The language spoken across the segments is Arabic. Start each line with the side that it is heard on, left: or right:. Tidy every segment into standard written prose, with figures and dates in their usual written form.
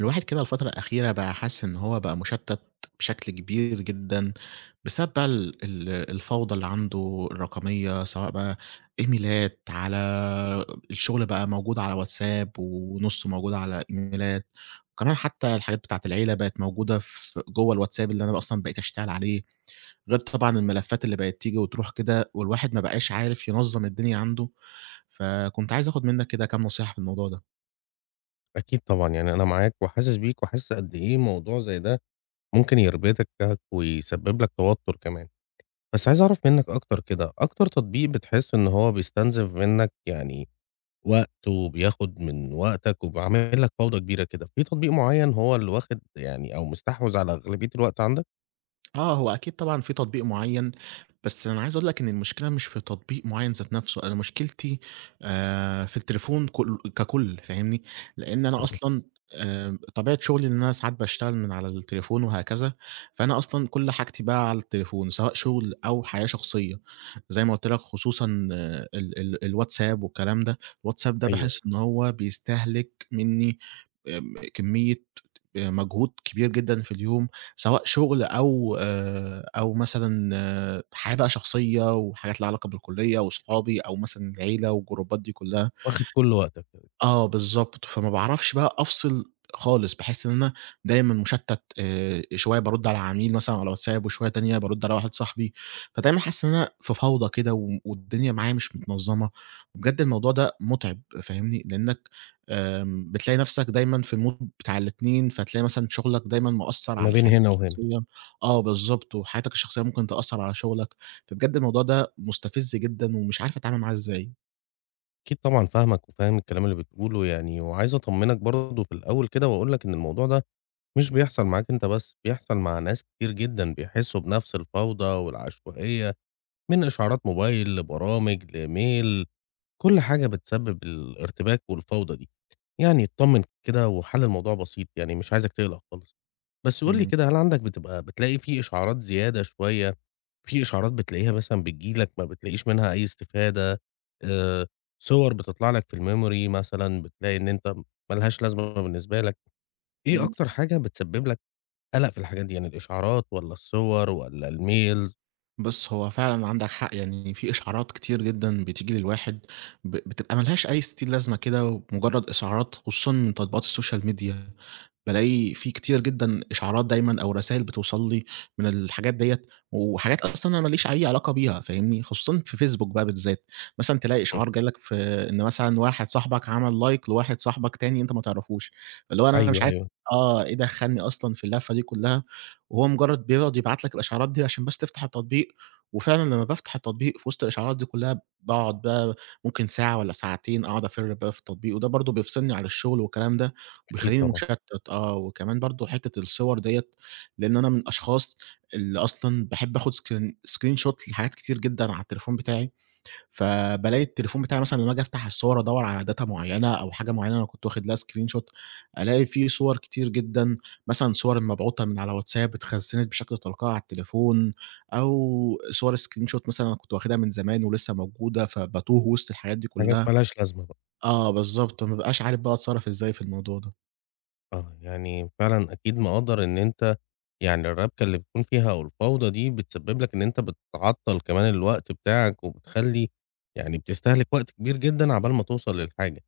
right: الواحد كده الفترة الأخيرة بقى حاسس إن هو بقى مشتت بشكل كبير جدًا، بسبب بقى ال الفوضى اللي عنده الرقمية، سواء بقى إيميلات على الشغل بقى موجود على واتساب، ونصه موجود على إيميلات، وكمان حتى الحاجات بتاعة العيلة بقت موجودة في جوه الواتساب اللي أنا أصلًا بقيت أشتغل عليه، غير طبعًا الملفات اللي بقت تيجي وتروح كده، والواحد ما بقاش عارف ينظم الدنيا عنده، فكنت عايز آخد منك كده كام نصيحة في الموضوع ده.
left: أكيد طبعًا، يعني أنا معاك وحاسس بيك وحاسس قد إيه موضوع زي ده ممكن يربكك ويسبب لك توتر كمان. بس عايز أعرف منّك أكتر كده، أكتر تطبيق بتحس إن هو بيستنزف منّك يعني وقت وبياخد من وقتك وبيعمل لك فوضى كبيرة كده، في تطبيق معيّن هو اللي واخد يعني أو مستحوذ على أغلبية الوقت عندك؟
right: آه، هو أكيد طبعًا في تطبيق معيّن، بس أنا عايز أقول لك إن المشكلة مش في تطبيق معيّن ذات نَفْسه، أنا مشكلتي في التليفون ككُل فاهمني، لإن أنا
left: إمم.
right: أصلًا طبيعة شُغلي إن أنا ساعات باشتغل من على التليفون وهكذا، فأنا أصلًا كل حاجتي بقى على التليفون، سواء شُغل أو حياة شخصية، زي ما قُلت لك خصوصًا آه ال ال الواتساب والكلام ده، الواتساب ده
left: أيوه، أيوه،
right: باحس إن هو بيستهلك منّي كمية مجهود كبير جدًا في اليوم. سواء شغل أو أو مثلًا حياة بقى شخصية وحاجات ليها علاقة بالكلية وصحابي أو مثلًا العيلة والجروبات دي كلها.
left: واخد كل وقتك.
right: آه، بالضبط، فما باعرفش بقى أفصل خالص، باحس إن أنا دايمًا مشتت، شوية بارُد على عميل مثلًا على واتساب، وشوية تانية بارُد على واحد صاحبي، فدايمًا حاسس إن أنا في فوضى كده، والدنيا معايا مش متنظمة، وبجد الموضوع ده متعب فاهمني، لأنك بتلاقي نفسك دايمًا في الmood بتاع الاتنين، فتلاقي مثلًا شغلك دايمًا مأثّر
left: ما
right: على
left: بين
right: حياتك
left: هنا وهنا.
right: الشخصية. آه، بالضبط، وحياتك الشخصية ممكن تأثّر على شغلك، فبجد الموضوع ده مستفز جدًا، ومش عارف أتعامل معاه إزاي.
left: أكيد طبعًا فاهمك وفاهم الكلام اللي بتقوله يعني، وعايز أطمّنك برضه في الأول كده وأقول لك إن الموضوع ده مش بيحصل معاك أنت بس، بيحصل مع ناس كتير جدًا بيحسّوا بنفس الفوضى والعشوائية، من إشعارات موبايل لبرامج لmail، كل حاجة بتسبب الارتباك والفوضى دي، يعني اتطمن كده وحل الموضوع بسيط، يعني مش عايزك تقلق خالص. بس قُل لي
right: إمم.
left: كده هل عندك بتبقى بتلاقي في إشعارات زيادة شوية، في إشعارات بتلاقيها مثلًا بتيجي لك ما بتلاقيش منها أي استفادة، آآ، صور بتطلع لك في الmemory مثلًا بتلاقي إن أنت ما لهاش لازمة بالنسبة لك، إيه
right: إمم.
left: أكتر حاجة بتسبب لك قلق في الحاجات دي، يعني الإشعارات والّا الصور والّا الmails؟
right: بُص، هو فعلًا عندك حق، يعني في إشعارات كتير جدًا بتيجي للواحد بتبقى ما لهاش أي ستين لازمة كده، ومجرد إشعارات خصوصًا من تطبيقات السوشيال ميديا، بالاقي في كتير جدًا إشعارات دايمًا أو رسايل بتوصل لي من الحاجات ديّة، وحاجات أصلًا أنا ما ليش أي علاقة بيها فاهمني، خصوصًا في فيسبوك بقى بالذات، مثلًا تلاقي
left: إمم،
right: إشعار جه لك في إن مثلًا واحد صاحبك عمل لايك لواحد صاحبك تاني أنت ما تعرفوش، فاللي هو أنا مش
left: أيوه،
right: عارف
left: أيوه،
right: آه، إيه دخّلني أصلًا في اللفة دي كلها؟ وهو مجرد بيقعد يبعت لك الإشعارات دي عشان بس تفتح التطبيق، وفعلًا لمّا بافتح التطبيق في وسط الإشعارات دي كلها باقعد بقى ممكن ساعة والّا ساعتين أقعد أفِر بقى في التطبيق، وده برضه بيفصلني عن الشغل والكلام ده،
left: أكيد
right: وبيخلّيني
left: طبعًا،
right: مشتت آه، وكمان برضه حتة الصور ديّة، لإن أنا من الأشخاص اللي أصلًا باحب آخد screenshot لحاجات كتير جدًا على التليفون بتاعي. فبالاقي التليفون بتاعي مثلًا لمّا آجي أفتح الصور أدوّر على data معيّنة أو حاجة معيّنة أنا كنت واخد لها screenshot، ألاقي في صور كتير جدًا، مثلًا صور مبعوتة من على واتساب اتخزّنت بشكل تلقائي على التليفون، أو صور screenshot مثلًا أنا كنت واخدها من زمان ولسه موجودة، فباتوه وسط الحاجات دي
left: حاجات
right: كلّها.
left: ما لهاش لازمة بقى.
right: آه، بالضبط، ما بابقاش عارف بقى أتصرّف إزاي في الموضوع ده.
left: آه، يعني فعلًا أكيد مقدّر إن أنت يعني الربكة اللي بتكون فيها أو الفوضى دي بتسبب لك إن أنت بتعطّل كمان الوقت بتاعك، وبتخلّي يعني بتستهلك وقت كبير جدًا عقبال ما توصل للحاجة.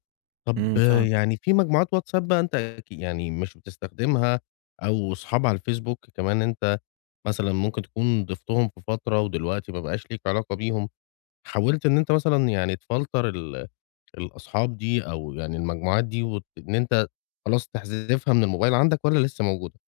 left: طب
right: إمم،
left: آه،
right: فعلًا.
left: يعني في مجموعات WhatsApp بقى أنت أكي يعني مش بتستخدمها، أو صحاب على الFacebook كمان أنت مثلًا ممكن تكون ضفتهم في فترة ودلوقتي ما بقاش ليك علاقة بيهم. حاولت إن أنت مثلًا يعني تفلتر ال الأصحاب دي أو يعني المجموعات دي وت إن أنت خلاص تحذفها من الموبايل عندك والّا لسه موجودة؟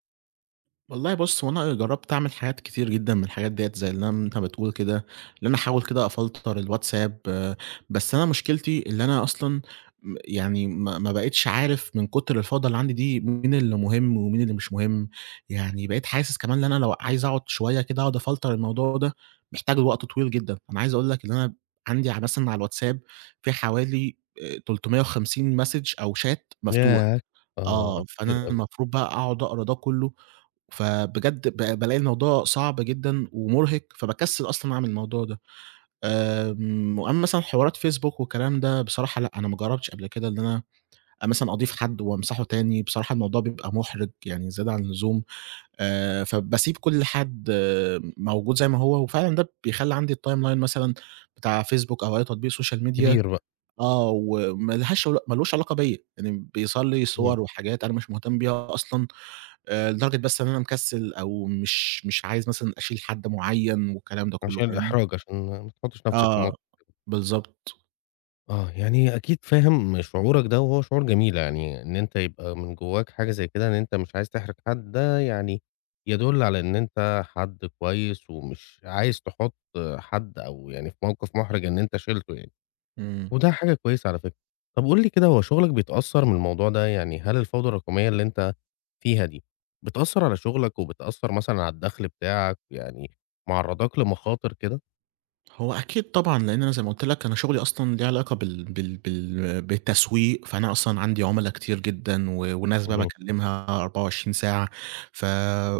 right: والله بُص، هو أنا جرّبت أعمل حاجات كتير جدًا من الحاجات ديّة زي اللي أنت بتقول كده، اللي أنا أحاول كده أفلتر الواتساب، بس أنا مشكلتي اللي أنا أصلًا يعني ما بقيتش عارف من كتر الفوضى اللي عندي دي مين اللي مهم ومين اللي مش مهم، يعني بقيت حاسس كمان إن أنا لو عايز أقعد شوية كده أقعد أفلتر الموضوع ده محتاج لوقت طويل جدًا، أنا عايز أقول لك إن أنا عندي مثلًا على الواتساب في حوالي 350 مسج أو chat مفتوح،
left: ياه! آه
right: آه،
left: كتير
right: فأنا
left: أوي.
right: المفروض بقى أقعد أقرا ده كله فبجد بالاقي الموضوع صعب جدًا ومُرهق، فباكسّل أصلًا أعمل الموضوع ده. وأمّا مثلًا حوارات فيسبوك والكلام ده، بصراحة لأ، أنا ما جرّبتش قبل كده إن أنا مثلًا أضيف حد وأمسحه تاني، بصراحة الموضوع بيبقى مُحرِج يعني زيادة عن اللزوم، فباسيب كل حد، موجود زي ما هو، وفعلًا ده بيخلّي عندي الtimeline مثلًا بتاع فيسبوك أو أي تطبيق social media
left: كبير بقى.
right: آه، وما لهاش عل ما لوش علاقة بيّا، يعني بيظهر لي
left: إمم،
right: صور وحاجات أنا مش مهتم بيها أصلًا، لدرجة بس إن أنا مكسّل أو مش عايز مثلًا أشيل حد معيّن والكلام ده كلّه،
left: عشان
right: فاهمني؟
left: الإحراج عشان ما تحطش نفسك في
right: آه،
left: موقف.
right: بالضبط.
left: آه، يعني أكيد فاهم شعورك ده وهو شعور جميل يعني إن أنت يبقى من جواك حاجة زي كده إن أنت مش عايز تحرج حد ده يعني يدل على إن أنت حد كويس ومش عايز تحط حد أو يعني في موقف محرج إن أنت شِلته يعني.
right: إمم.
left: وده حاجة كويسة على فكرة. طب قُل لي كده هو شغلك بيتأثّر من الموضوع ده؟ يعني هل الفوضى الرقمية اللي أنت فيها دي، بتأثّر على شغلك وبتأثّر مثلًا على الدخل بتاعك، يعني معرّضاك لمخاطر كده؟
right: هو أكيد طبعًا، لإن أنا زي ما قُلت لك أنا شغلي أصلًا ليه علاقة بالتسويق، فأنا أصلًا عندي عُملا كتير جدًا وناس بقى
left: اهم.
right: باكلّمها 24 ساعة، ف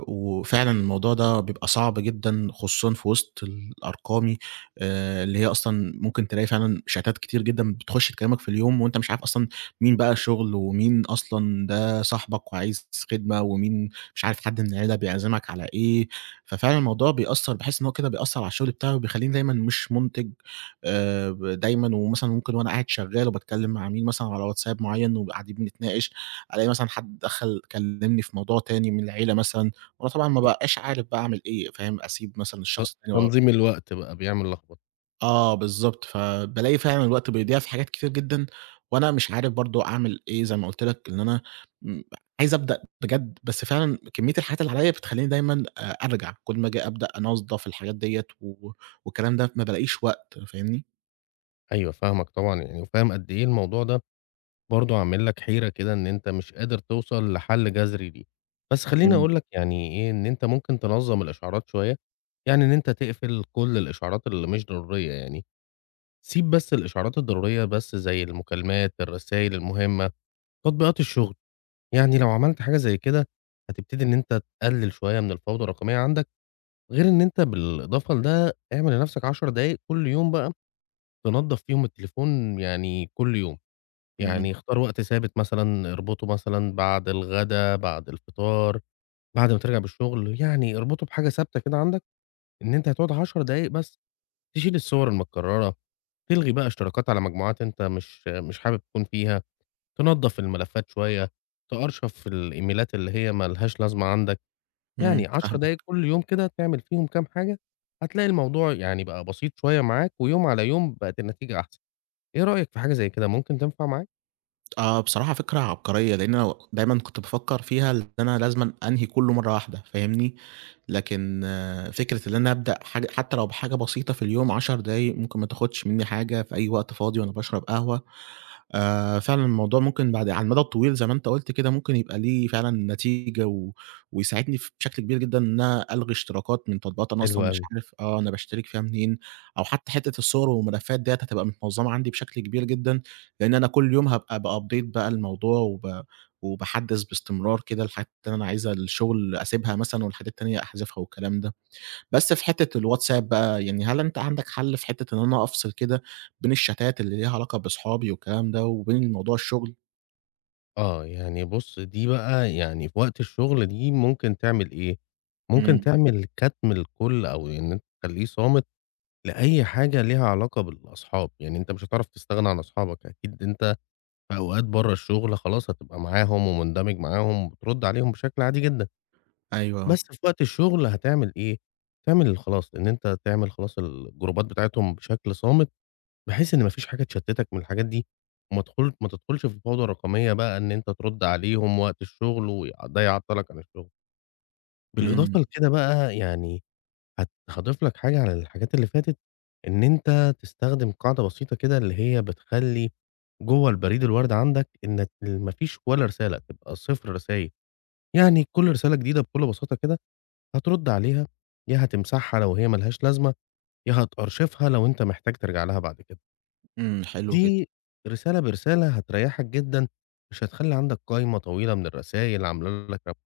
right: وفعلًا الموضوع ده بيبقى صعب جدًا خصوصًا في وسط ال أرقامي اللي هي أصلًا ممكن تلاقي فعلًا شتات كتير جدًا بتخش تكلّمك في اليوم وأنت مش عارف أصلًا مين بقى شغل ومين أصلًا ده صاحبك وعايز خدمة ومين مش عارف حد من العيلة بيعزمك على إيه، ففعلًا الموضوع بيأثّر باحس إن هو كده بيأثّر على الشغل بتاعي وبيخلّيني دايمًا مش مُنتِج، ب دايمًا ومثلًا ممكن وأنا قاعد شغّال وباتكلّم مع مين مثلًا على واتساب معيّن وقاعدين بنتناقش، ألاقي مثلًا حد دخل كلّمني في موضوع تاني من العيلة مثلًا، وأنا طبعًا ما بابقاش عارف بقى أعمل إيه، فاهم، أسيب مثلًا
left: ت
right: الشخص التاني.
left: تنظيم الوقت بقى بيعمل لخبطة.
right: آه، بالضبط، فبالاقي فعلًا الوقت بيضيع في حاجات كتير جدًا، وأنا مش عارف برضه أعمل إيه زي ما قُلت لك إن أنا م عايز أبدأ بجد، بس فعلًا كمية الحاجات اللي عليّا بتخلّيني دايمًا أرجع، كل ما آجي أبدأ أنضّف الحاجات ديّة والكلام ده ما بالاقيش وقت فاهمني؟
left: أيوه فاهمك طبعًا يعني وفاهم قد إيه الموضوع ده برضه عامل لك حيرة كده إن أنت مش قادر توصل لحل جذري ليه. بس خلّيني
right: إمم.
left: أقول لك يعني إيه، إن أنت ممكن تنظّم الإشعارات شوية، يعني إن أنت تقفل كل الإشعارات اللي مش ضرورية يعني. سيب بس الإشعارات الضرورية بس زي المكالمات، الرسايل المهمة، تطبيقات الشغل، يعني لو عملت حاجة زي كده هتبتدي إن أنت تقلل شوية من الفوضى الرقمية عندك، غير إن أنت بالإضافة لده اعمل لنفسك 10 دقايق كل يوم بقى تنضف فيهم التليفون يعني كل يوم،
right: إمم.
left: يعني اختار وقت ثابت مثلًا اربطه مثلًا بعد الغدا، بعد الفطار، بعد ما ترجع من الشغل، يعني اربطه بحاجة ثابتة كده عندك إن أنت هتقعد 10 دقايق بس تشيل الصور المتكررة تلغي بقى اشتراكات على مجموعات أنت مش حابب تكون فيها، تنضّف الملفات شوية، تأرشف الإيميلات اللي هي ما لهاش لازمة عندك،
right: إمم،
left: يعني 10 دقايق
right: فاهمك.
left: كل يوم كده تعمل فيهم كام حاجة، هتلاقي الموضوع يعني بقى بسيط شوية معاك، ويوم على يوم بقت النتيجة أحسن، إيه رأيك في حاجة زي كده ممكن تنفع معاك؟
right: آه، بصراحة فكرة عبقرية، لإن أنا دايمًا كنت بافكّر فيها إن أنا لازمًا أنهي كلّه مرّة واحدة فاهمني؟ لكن فكرة إن أنا أبدأ حاجة حتى لو بحاجة بسيطة في اليوم 10 دقايق ممكن ما تاخدش مني حاجة في أي وقت فاضي وأنا باشرب قهوة، فعلًا الموضوع ممكن بعد على المدى الطويل زي ما أنت قُلت كده، ممكن يبقى ليه فعلًا نتيجة ويساعدني بشكل كبير جدًا إن أنا ألغي اشتراكات من تطبيقات أنا
left: حلو
right: أصلًا مش
left: أوي.
right: عارف، أنا باشترك فيها منين، أو حتى حتّة الصور والملفات ديّة هتبقى متنظّمة عندي بشكل كبير جدًا، لإن أنا كل يوم هابقى بupdate بقى الموضوع وباحدّث باستمرار كده الحاجات اللي أنا عايزها للشغل أسيبها مثلًا والحاجات التانية أحذفها والكلام ده. بس في حتّة الواتساب بقى، يعني هل أنت عندك حَل في حتّة إن أنا أفصل كده بين الشتات اللي ليها علاقة بأصحابي والكلام ده وبين موضوع الشغل؟
left: آه، يعني بُص دي بقى يعني في وقت الشغل دي ممكن تعمل إيه، ممكن
right: إمم.
left: تعمل كتم لكل أو إن أنت تخلّيه صامت. لأي حاجة ليها علاقة بالأصحاب، يعني أنت مش هتعرف تستغنى عن أصحابك، أكيد أنت في أوقات برّه الشغل خلاص هتبقى معاهم ومندمج معاهم وبترد عليهم بشكل عادي جدًا،
right: أيوه.
left: بس في وقت الشغل هتعمل إيه، تعمل خلاص إن أنت تعمل خلاص الجروبات بتاعتهم بشكل صامت، بحيث إن ما فيش حاجة تشتتك من الحاجات دي، وما تدخل ما تدخلش في فوضى رقمية بقى إن أنت ترد عليهم وقت الشغل وده يعطلك عن الشغل،
right: إمم.
left: بالإضافة لكده بقى يعني هاضيف لك حاجة على الحاجات اللي فاتت، إن أنت تستخدم قاعدة بسيطة كده اللي هي بتخلّي جوّه البريد الوردي عندك إنك ما فيش ولا رسالة، تبقى 0 رسايل، يعني كل رسالة جديدة بكل بساطة كده هترُد عليها، يا هتمسحها لو هي ما لهاش لازمة، يا هتأرشفها لو أنت محتاج ترجع لها بعد كده.
right: إمم. حلو جدًا.
left: دي رسالة برسالة هتريّحك جدًا، مش هتخلّي عندك قايمة طويلة من الرسايل عاملة لك ربْك،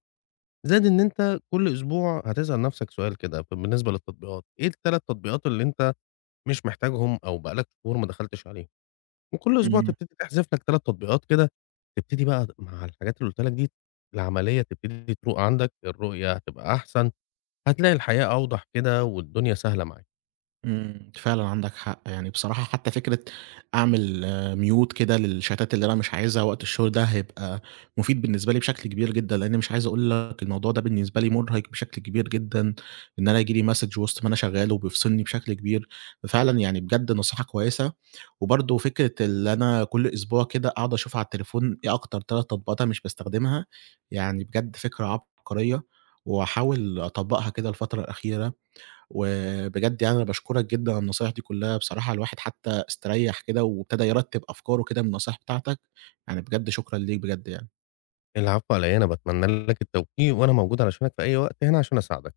left: زائد إن أنت كل أسبوع هتسأل نفْسك سؤال كده، بالنسبة للتطبيقات، إيه ال3 تطبيقات اللي أنت مش محتاجهم أو بقى لك شهور ما دخلتش عليهم، وكل أسبوع
right: إمم.
left: تبتدي تحذف لك 3 تطبيقات كده، تبتدي بقى مع الحاجات اللي قُلت لك دي العملية تبتدي تروق عندك، الرؤية هتبقى أحسن، هتلاقي الحياة أوضح كده والدنيا سهلة معاك.
right: إمم، فعلًا عندك حق، يعني بصراحة حتى فكرة أعمل mute كده للشتات اللي أنا مش عايزها وقت الشغل ده هيبقى مفيد بالنسبة لي بشكل كبير جدًا، لإن مش عايز أقول لك الموضوع ده بالنسبة لي مُرهق بشكل كبير جدًا، إن أنا ييجي لي message وسط ما أنا شغال وبيفصلني بشكل كبير، ففعلًا يعني بجد نصيحة كويسة، وبرضه فكرة اللي أنا كل أسبوع كده أقعد أشوف على التليفون إيه أكتر 3 تطبيقات أنا مش باستخدمها، يعني بجد فكرة عبقرية، وهاحاول أطبّقها كده الفترة الأخيرة. وبجد يعني أنا باشكرك جدًا على النصايح دي كلّها، بصراحة الواحد حتى استريّح كده وابتدى يرتّب أفكاره كده من النصايح بتاعتك، يعني بجد شكرًا ليك بجد يعني.
left: العفو على إيه، أنا باتمنى لك التوفيق وأنا موجود علشانك في أي وقت هنا عشان أساعدك.